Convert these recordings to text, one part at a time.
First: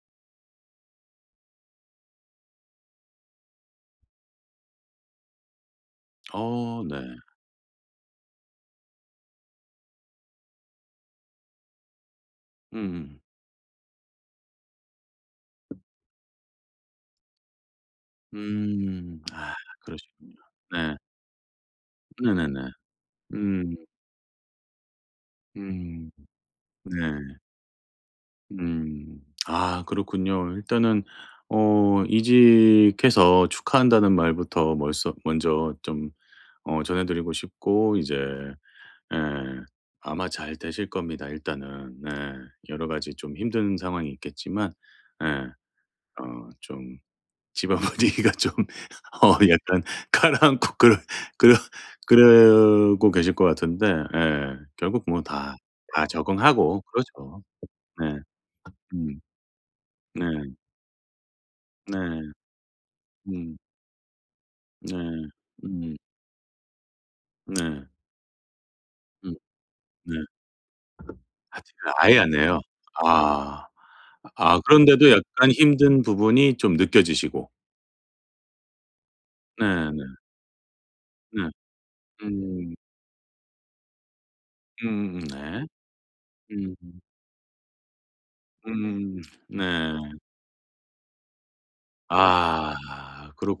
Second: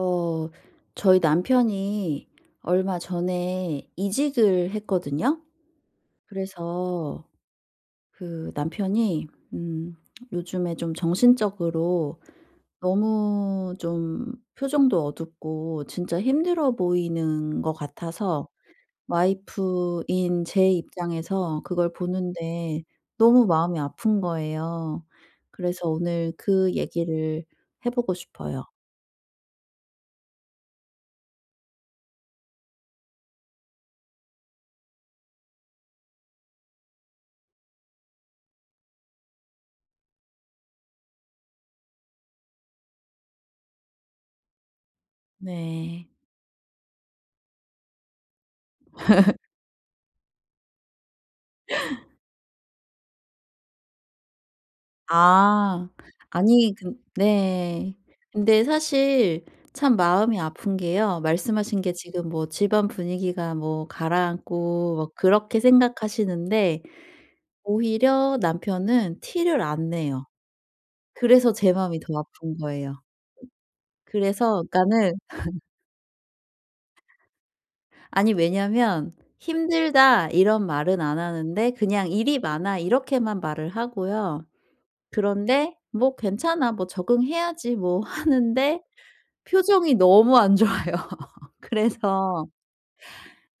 어 저희 남편이 얼마 전에 이직을 했거든요. 어 네. 그래서 그 남편이 음 요즘에 좀 정신적으로 음음. 너무 좀 표정도 어둡고 진짜 힘들어 보이는 것 같아서 음. 아 그러시군요. 와이프인 제 네. 입장에서 그걸 네네네. 보는데 너무 음. 마음이 아픈 거예요. 그래서 음. 오늘 그 네. 얘기를 해 보고 싶어요. 음. 아 그렇군요. 일단은 이직해서 축하한다는 말부터 멀서 먼저 좀 전해 드리고 싶고 이제 예 아마 잘 되실 겁니다 일단은. 네. 여러 가지 좀 힘든 상황이 있겠지만 예 네. 어좀 집안 분위기가 좀 약간 가라앉고 그러 그러고 계실 것 같은데 예. 결국 뭐 다 아. 아니, 적응하고 근 그러죠. 네. 네. 근데 음. 사실 참 네. 마음이 아픈 게요. 말씀하신 게 지금 네. 뭐 집안 분위기가 음. 뭐 네. 가라앉고 뭐 그렇게 음. 생각하시는데 네. 오히려 남편은 음. 티를 안 네. 내요. 그래서 아 제 티를 마음이 아예 더 안 아픈 내요? 거예요. 아. 아 그래서 그런데도 그러니까는, 약간 힘든 부분이 좀 느껴지시고. 아니 왜냐면 네네. 네. "힘들다." 이런 말은 안 네. 하는데 그냥 "일이 음. 많아." 이렇게만 말을 하고요. 음음 네. 그런데 뭐 "괜찮아. 음. 뭐 적응해야지 뭐." 하는데 음. 네. 표정이 너무 안 좋아요. 그래서 아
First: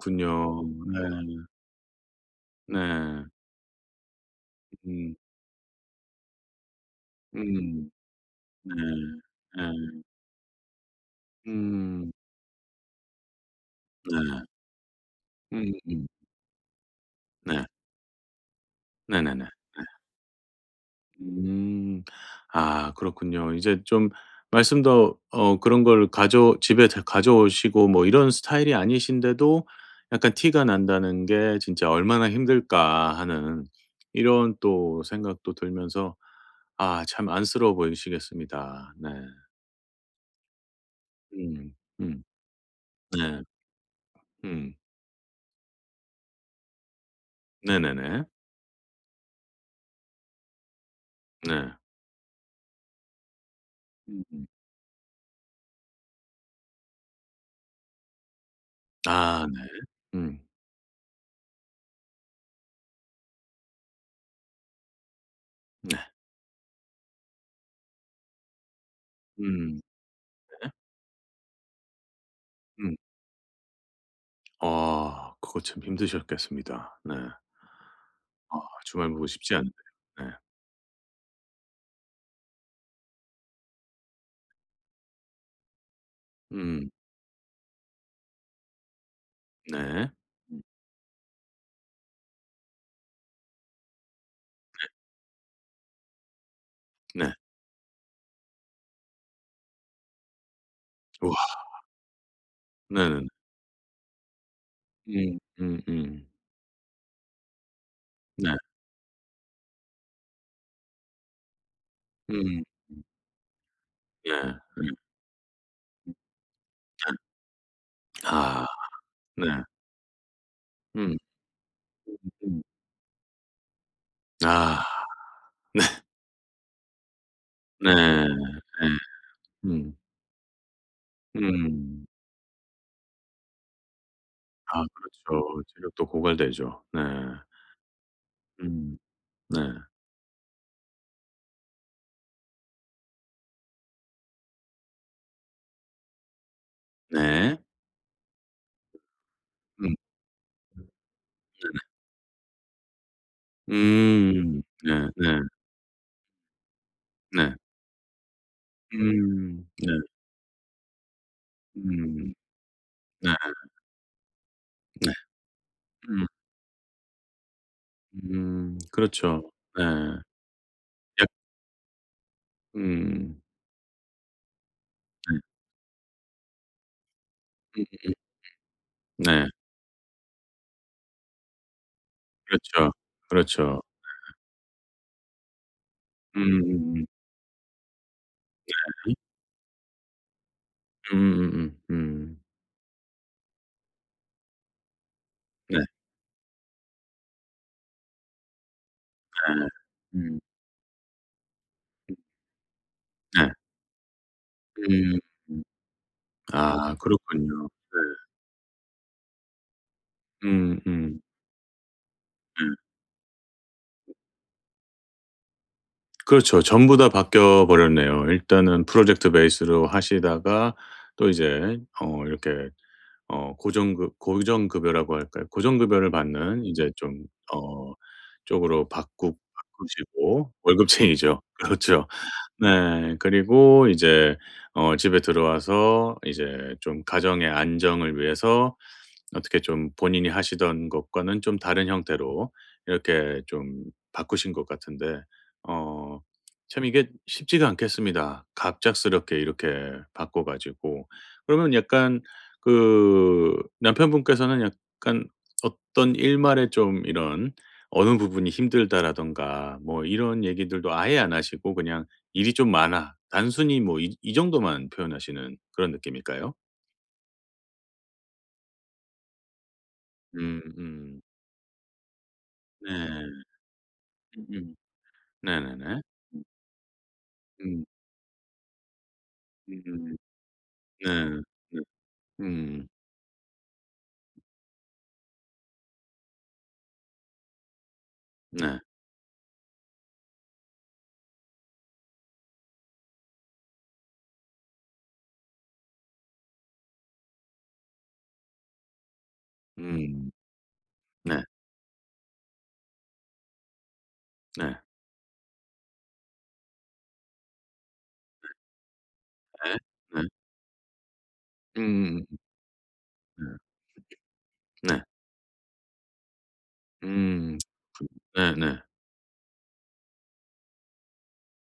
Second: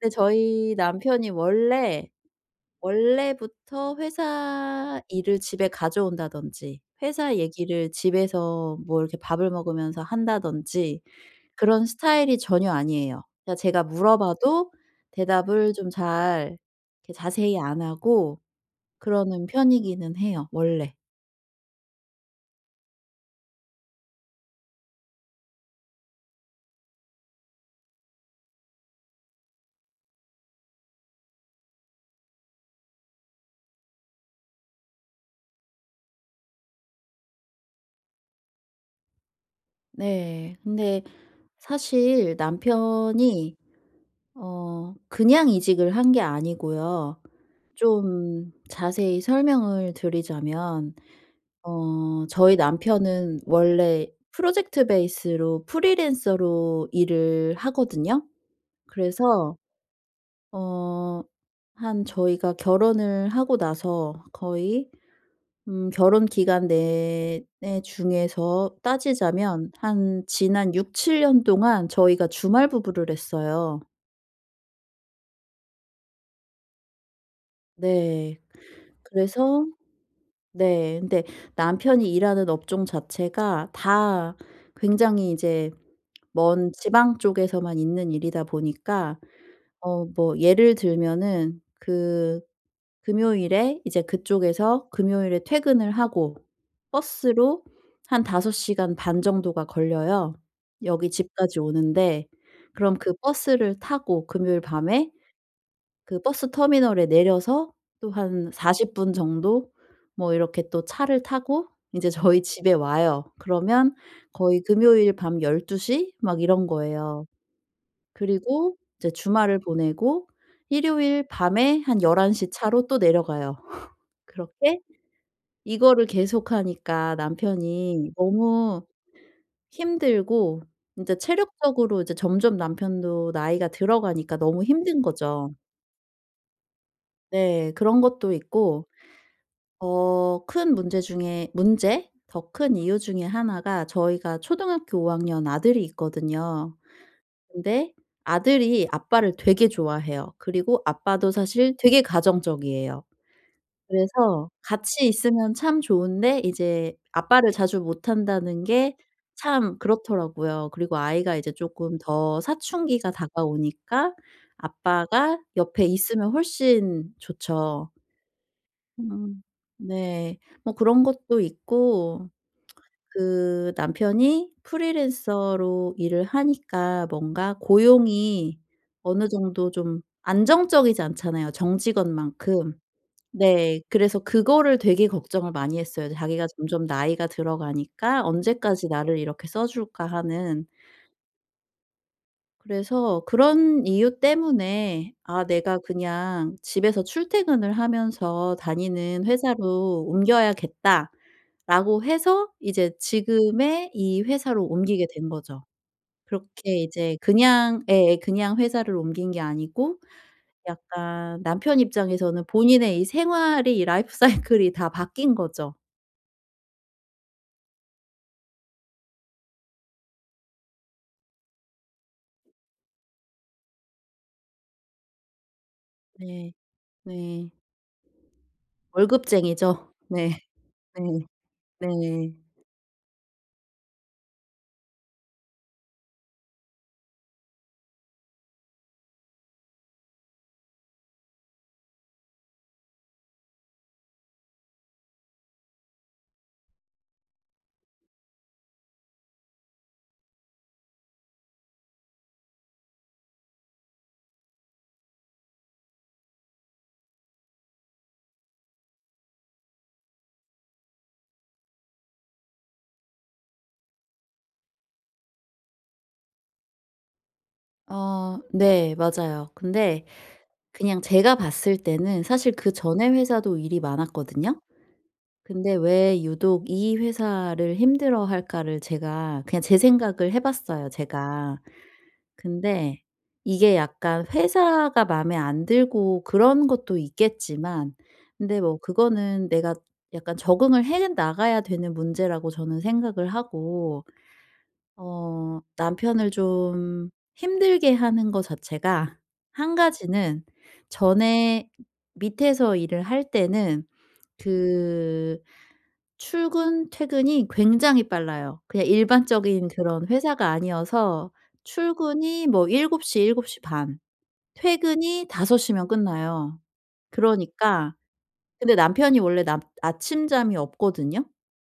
근데 저희 남편이 네. 원래 네. 원래부터 회사 음. 일을 집에 가져온다든지 회사 음. 얘기를 네. 집에서 뭐 이렇게 밥을 네. 먹으면서 한다든지 그런 음. 스타일이 전혀 아니에요. 그러니까 제가 네. 물어봐도 대답을 좀 음음. 잘 이렇게 자세히 네. 안 하고 그러는 네네네. 편이기는 해요 원래. 음. 아 그렇군요. 이제 좀 말씀도 그런 걸 가져 집에 다 가져오시고 뭐 이런 스타일이 아니신데도 약간 티가 난다는 게 진짜 '얼마나 힘들까.' 하는 이런 또 생각도 들면서 아 참 안쓰러워 보이시겠습니다. 네. 네. 근데 음. 음. 사실 네. 남편이 음. 그냥 이직을 한 게 아니고요. 네네네. 좀 자세히 설명을 드리자면 네. 저희 남편은 원래 음음. 프로젝트 베이스로 프리랜서로 일을 하거든요. 아 그래서 네. 음. 어 한 저희가 결혼을 하고 나서 거의 네. 결혼 기간 내내 중에서 따지자면 음. 한 지난 육칠 년 동안 저희가 주말 음. 부부를 했어요. 아 그거 참 힘드셨겠습니다. 네. 네. 아 주말 보고 쉽지 않 그래서 네요 네. 네. 근데 남편이 일하는 업종 자체가 다 굉장히 이제 먼 음. 지방 쪽에서만 있는 일이다 보니까 네. 뭐 예를 들면은 그 금요일에 이제 그쪽에서 금요일에 퇴근을 하고 네. 버스로 한 5 시간 반 정도가 걸려요, 여기 우와. 집까지 오는데. 그럼 그 네네네. 버스를 타고 금요일 밤에 음. 그 버스 터미널에 내려서 또 네. 한 40분 정도 뭐 이렇게 또 차를 타고 이제 저희 음. 집에 와요. 그러면 네 거의 금요일 밤 12시 막 이런 거예요. 아 그리고 이제 네. 주말을 보내고 음. 일요일 밤에 한 11시 음. 차로 또 내려가요. 그렇게 아 이거를 계속하니까 네. 남편이 너무 네. 음. 힘들고 인제 체력적으로 음. 이제 점점 남편도 나이가 들어가니까 너무 아 힘든 거죠. 그렇죠. 체력도 고갈되죠. 네. 네. 그런 것도 있고 음. 네. 어 큰 문제 중에 문제? 더 큰 이유 중에 하나가 저희가 초등학교 5 학년 아들이 있거든요. 네. 근데 아들이 아빠를 되게 음. 좋아해요. 그리고 아빠도 사실 되게 가정적이에요. 그래서 음. 네. 같이 네. 있으면 참 좋은데 이제 아빠를 네. 자주 못 한다는 게 음. 참 네. 그렇더라고요. 그리고 아이가 이제 조금 음. 더 사춘기가 네. 네. 다가오니까 네. 아빠가 옆에 음. 있으면 훨씬 좋죠. 음. 그렇죠. 음. 네. 네. 뭐 그런 약 것도 있고 음. 그 남편이 네. 프리랜서로 일을 하니까 뭔가 고용이 어느 네. 정도 좀 안정적이지 않잖아요, 정직원만큼. 그렇죠. 그렇죠. 네. 그래서 그거를 되게 걱정을 많이 했어요. 자기가 점점 음음음. 나이가 들어가니까 '언제까지 네. 나를 이렇게 써 줄까.' 하는. 음. 그래서 그런 이유 때문에 '아 내가 네네. 그냥 집에서 출퇴근을 하면서 다니는 회사로 음. 음. 옮겨야겠다.' 라고 해서 이제 네. 네. 음. 네. 지금의 이 회사로 옮기게 음. 된 거죠. 그렇게 아 이제 그렇군요. 그냥, 네. 예, 그냥 회사를 옮긴 게 아니고 음 음. 약간 남편 입장에서는 네. 본인의 이 생활이 이 라이프 사이클이 다 바뀐 거죠. 그렇죠. 전부 다 바뀌어 버렸네요. 일단은 프로젝트 베이스로 하시다가 또 이제 이렇게 어 고정급 고정급여라고 할까요? 고정급여를 네. 받는 이제 좀 네. 어 쪽으로 바꾸 월급쟁이죠. 네. 바꾸시고 네. 월급쟁이죠. 그렇죠. 네. 네. 그리고 이제 집에 들어와서 이제 좀 가정의 안정을 위해서 어떻게 좀 본인이 하시던 것과는 좀 다른 형태로 이렇게 좀 바꾸신 것 같은데 어 참 이게 쉽지가 않겠습니다. 갑작스럽게 이렇게 바꿔 가지고. 그러면 약간 그 남편분께서는 약간 어떤 일말에 좀 이런 어느 부분이 힘들다라든가 뭐 이런 얘기들도 아예 안 하시고 그냥 "일이 좀 많아." 단순히 뭐 이 정도만 표현하시는 그런 느낌일까요? 네. 맞아요. 근데 음 그냥 음. 제가 봤을 때는 사실 네. 그전에 회사도 일이 많았거든요. 음음. 근데 네네네. 왜 유독 이 회사를 음. 힘들어할까를 제가 그냥 제 음. 생각을 해 봤어요 네. 제가. 네. 음. 근데 이게 약간 회사가 마음에 안 들고 그런 것도 있겠지만 근데 뭐 네. 그거는 내가 약간 적응을 해 나가야 되는 문제라고 저는 생각을 하고 남편을 좀 힘들게 하는 것 자체가 한 음. 가지는 네. 전에 밑에서 일을 할 때는 네. 그 출근 퇴근이 굉장히 빨라요. 그냥 일반적인 네. 그런 네. 회사가 아니어서 음음음. 출근이 뭐7시일 네. 7시 반, 네. 퇴근이 5섯시면 끝나요. 음. 그러니까 근데 네네. 남편이 원래 남 아침잠이 없거든요.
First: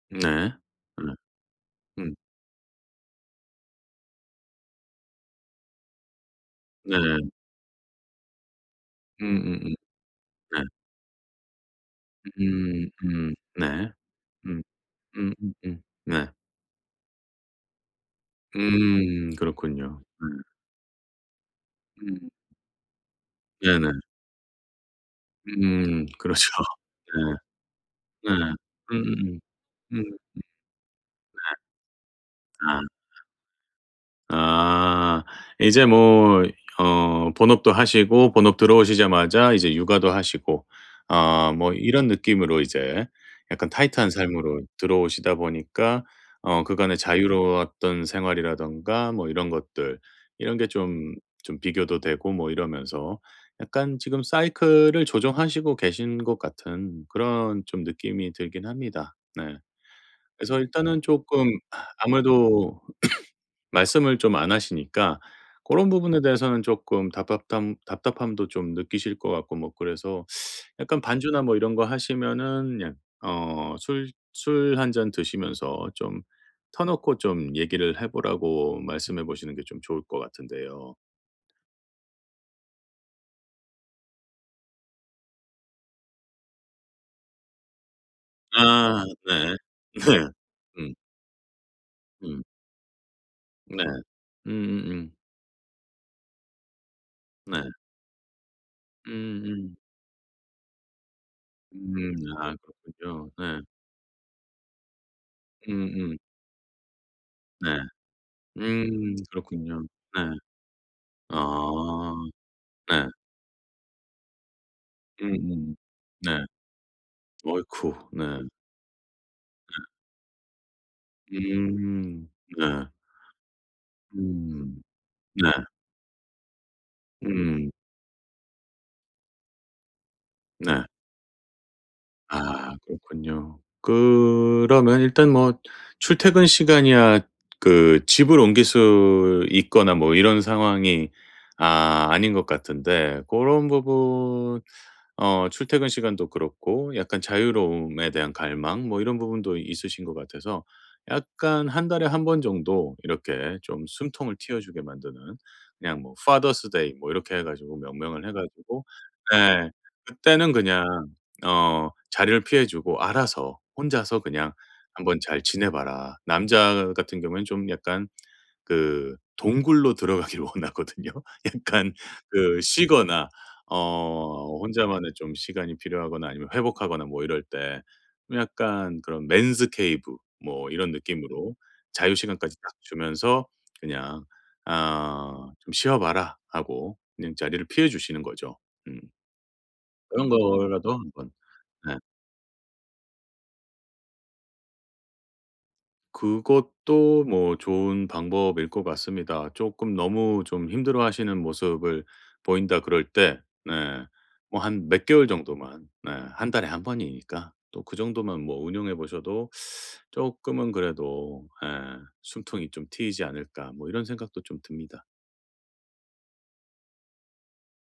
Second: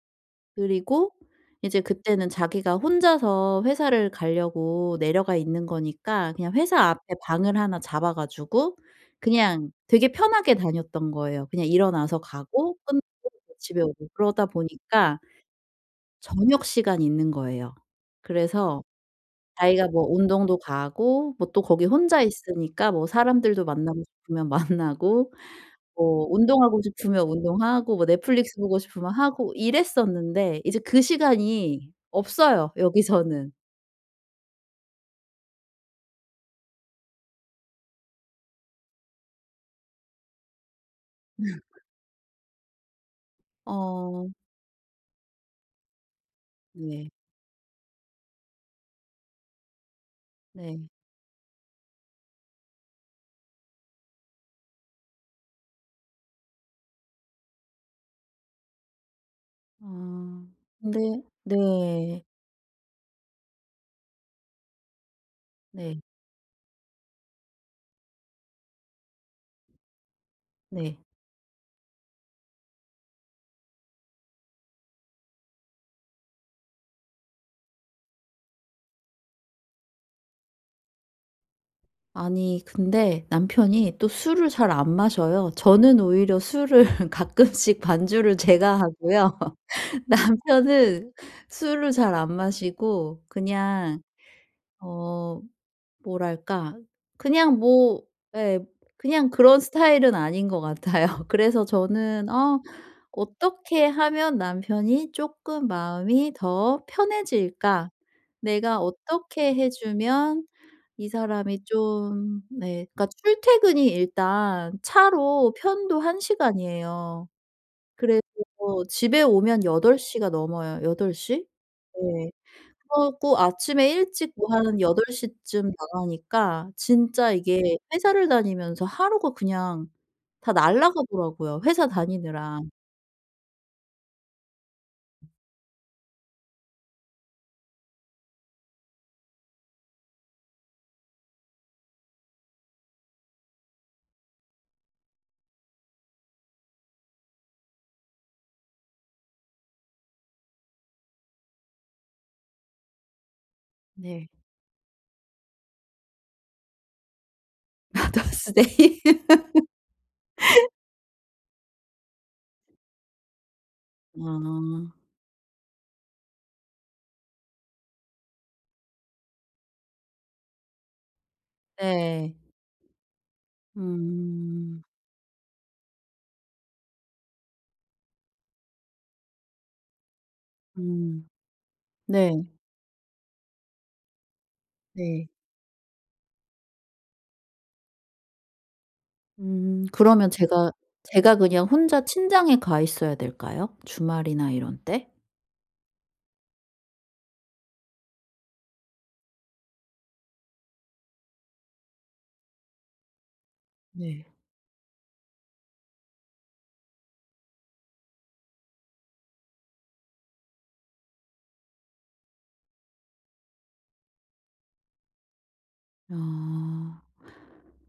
네. 네. 그리고 이제 음. 그때는 자기가 혼자서 회사를 가려고 내려가 있는 거니까 그냥 회사 앞에 네. 방을 하나 잡아 가지고 음음음. 그냥 되게 편하게 네. 다녔던 거예요. 그냥 일어나서 가고 음. 끝나고 음. 집에 네. 오고 그러다 음. 보니까 네. 저녁 시간이 있는 거예요. 그래서 음. 자기가 그렇군요. 뭐 음. 운동도 가고 뭐 또 네. 거기 네 혼자 있으니까 뭐 사람들도 네네. 만나고 싶으면 만나고 음. 뭐 그렇죠. 운동하고 싶으면 운동하고 뭐 네. 네. 넷플릭스 보고 싶으면 음음음. 하고 음. 이랬었는데 이제 그 시간이 없어요, 아. 여기서는. 아. 이제 뭐 본업도 하시고 본업 들어오시자마자 이제 육아도 하시고 아 뭐 이런 느낌으로 이제 약간 타이트한 어 삶으로 들어오시다 보니까 그간의 네. 자유로웠던 생활이라든가 뭐 이런 것들 이런 게 네. 좀 비교도 되고 뭐 이러면서 약간 지금 사이클을 조정하시고 계신 것 같은 그런 좀 느낌이 들긴 합니다. 네. 아, 그래서 일단은 근데 조금 아, 네. 아무래도 말씀을 좀 안 하시니까 그런 네. 부분에 대해서는 조금 답답함도 좀 느끼실 것 같고 뭐 그래서 네. 약간 반주나 뭐 이런 거 하시면은 그냥 술 한 잔 드시면서 좀 터 놓고 좀 얘기를 해 보라고 말씀해 보시는 게 좀 좋을 것 같은데요. 아니 근데 남편이 또 술을 잘 안 마셔요. 저는 오히려 술을 가끔씩 반주를 제가 아 하고요. 네. 네. 음. 남편은 술을 잘 안 음. 마시고 네. 그냥, 음음음. 어 뭐랄까. 네. 그냥 뭐, 예, 그냥 음음. 그런 음. 스타일은 아닌 것 같아요. 그래서 음, 저는 아 그렇군요. 네. 어떻게 하면 남편이 조금 음음. 마음이 더 네. 편해질까? 내가 음. 어떻게 해 그렇군요. 네. 주면 이 사람이 아. 좀, 네, 네. 그러니까 출퇴근이 일단 음. 차로 음. 편도 한 네. 시간이에요. 어이쿠. 그래서 네. 집에 오면 여덟 시가 넘어요. 여덟 시? 음. 네. 네. 하고 아침에 일찍 뭐 음. 한8덟시 네. 쯤 나가니까 진짜 음. 이게 회사를 다니면서 하루가 그냥 다 네. 날아가더라고요, 회사 다니느라. 아 그렇군요. 그러면 일단 뭐 출퇴근 시간이야 그 집을 옮길 수 있거나 뭐 이런 상황이 아 아닌 것 같은데 그런 부분 출퇴근 시간도 그렇고 약간 자유로움에 대한 갈망 뭐 이런 부분도 있으신 것 같아서 약간 한 달에 한 번 정도 이렇게 좀 네. 숨통을 틔워 주게 만드는 그냥 뭐 파더스 데이 뭐 이렇게 해 가지고 명명을 해 마더스 가지고 데이. 네 그때는 그냥 자리를 피해 주고 알아서 혼자서 그냥 아. "한번 잘 지내 봐라." 남자 같은 경우에는 좀 약간 그 동굴로 들어가길 원하거든요. 약간 네. 그 쉬거나 음. 혼자만의 좀 시간이 필요하거나 아니면 회복하거나 뭐 이럴 때 약간 그런 맨스 케이브 뭐 이런 음. 느낌으로 자유 네. 시간까지 딱 주면서 그냥 네. "아 좀 쉬어 봐라." 하고 그냥 자리를 피해 주시는 거죠. 음. 그런 그러면 제가 거라도 한번 제가 그냥 네. 혼자 친장에 가 있어야 될까요? 주말이나 이런 때? 그것도 뭐 좋은 방법일 것 같습니다. 조금 너무 좀 힘들어하시는 모습을 보인다 그럴 때 네 네. 뭐 한 몇 개월 정도만 네 한 달에 한 번이니까 또 그 정도만 뭐 운용해 보셔도 조금은 그래도 예 '숨통이 좀 트이지 않을까.' 뭐 이런 생각도 좀 듭니다. 아.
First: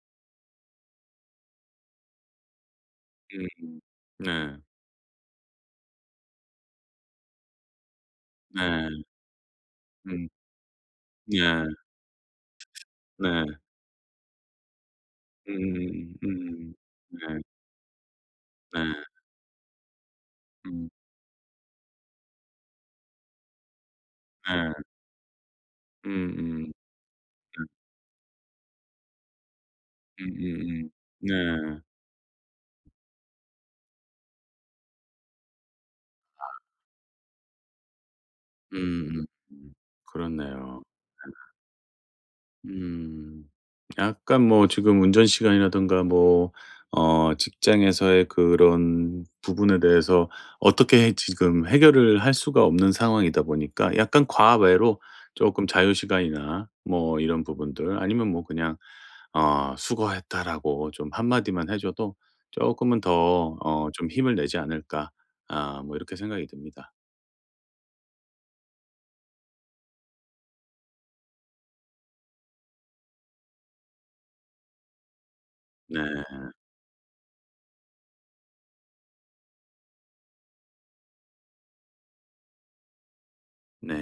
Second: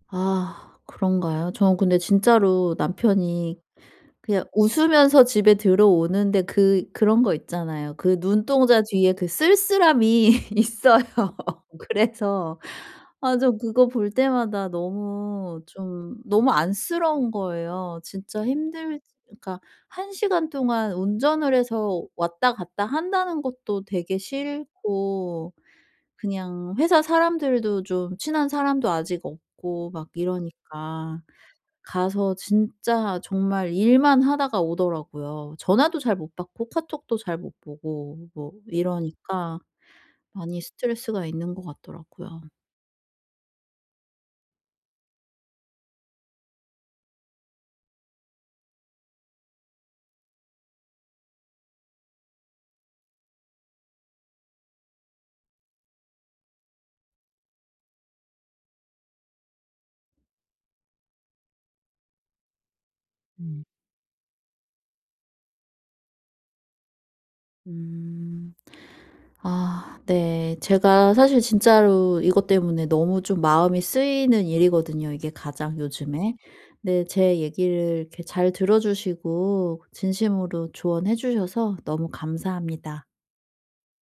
아 그런가요? 저 근데 진짜로 음 남편이 그냥 네. 웃으면서 집에 들어오는데 그런 거 있잖아요. 그 눈동자 네. 뒤에 그 쓸쓸함이 음. 있어요. 네. 그래서 아 네. 저 그거 볼 때마다 너무 음 좀 너무 음 안쓰러운 네. 거예요. 진짜 네. 힘들 그러니까 한 시간 음. 동안 운전을 해서 왔다 갔다 한다는 것도 되게 네. 싫고 음음. 그냥 회사 네. 사람들도 좀 친한 사람도 아직 없고 막 음음음. 이러니까 네. 가서 진짜 정말 일만 하다가 오더라고요. 전화도 잘 못 받고 카톡도 잘 못 보고 뭐 음. 이러니까 음. 많이 그렇네요. 스트레스가 있는 것 같더라고요. 음. 약간 뭐 지금 운전 시간이라든가 뭐 직장에서의 그런 부분에 대해서 어떻게 해 지금 해결을 할 수가 없는 상황이다 보니까 약간 과외로 조금 자유 시간이나 뭐 이런 부분들 아니면 뭐 그냥 "수고했다."라고 좀 한마디만 해 줘도 조금은 더 음. 좀 힘을 내지 않을까. 아 뭐 이렇게 생각이 듭니다. 음. 아 네. 제가 사실 진짜로 이것 때문에 너무 좀 마음이 쓰이는 일이거든요, 이게 가장 네. 요즘에. 네. 제 얘기를 이렇게 잘 들어 주시고 진심으로 조언해 주셔서 너무 감사합니다. 네.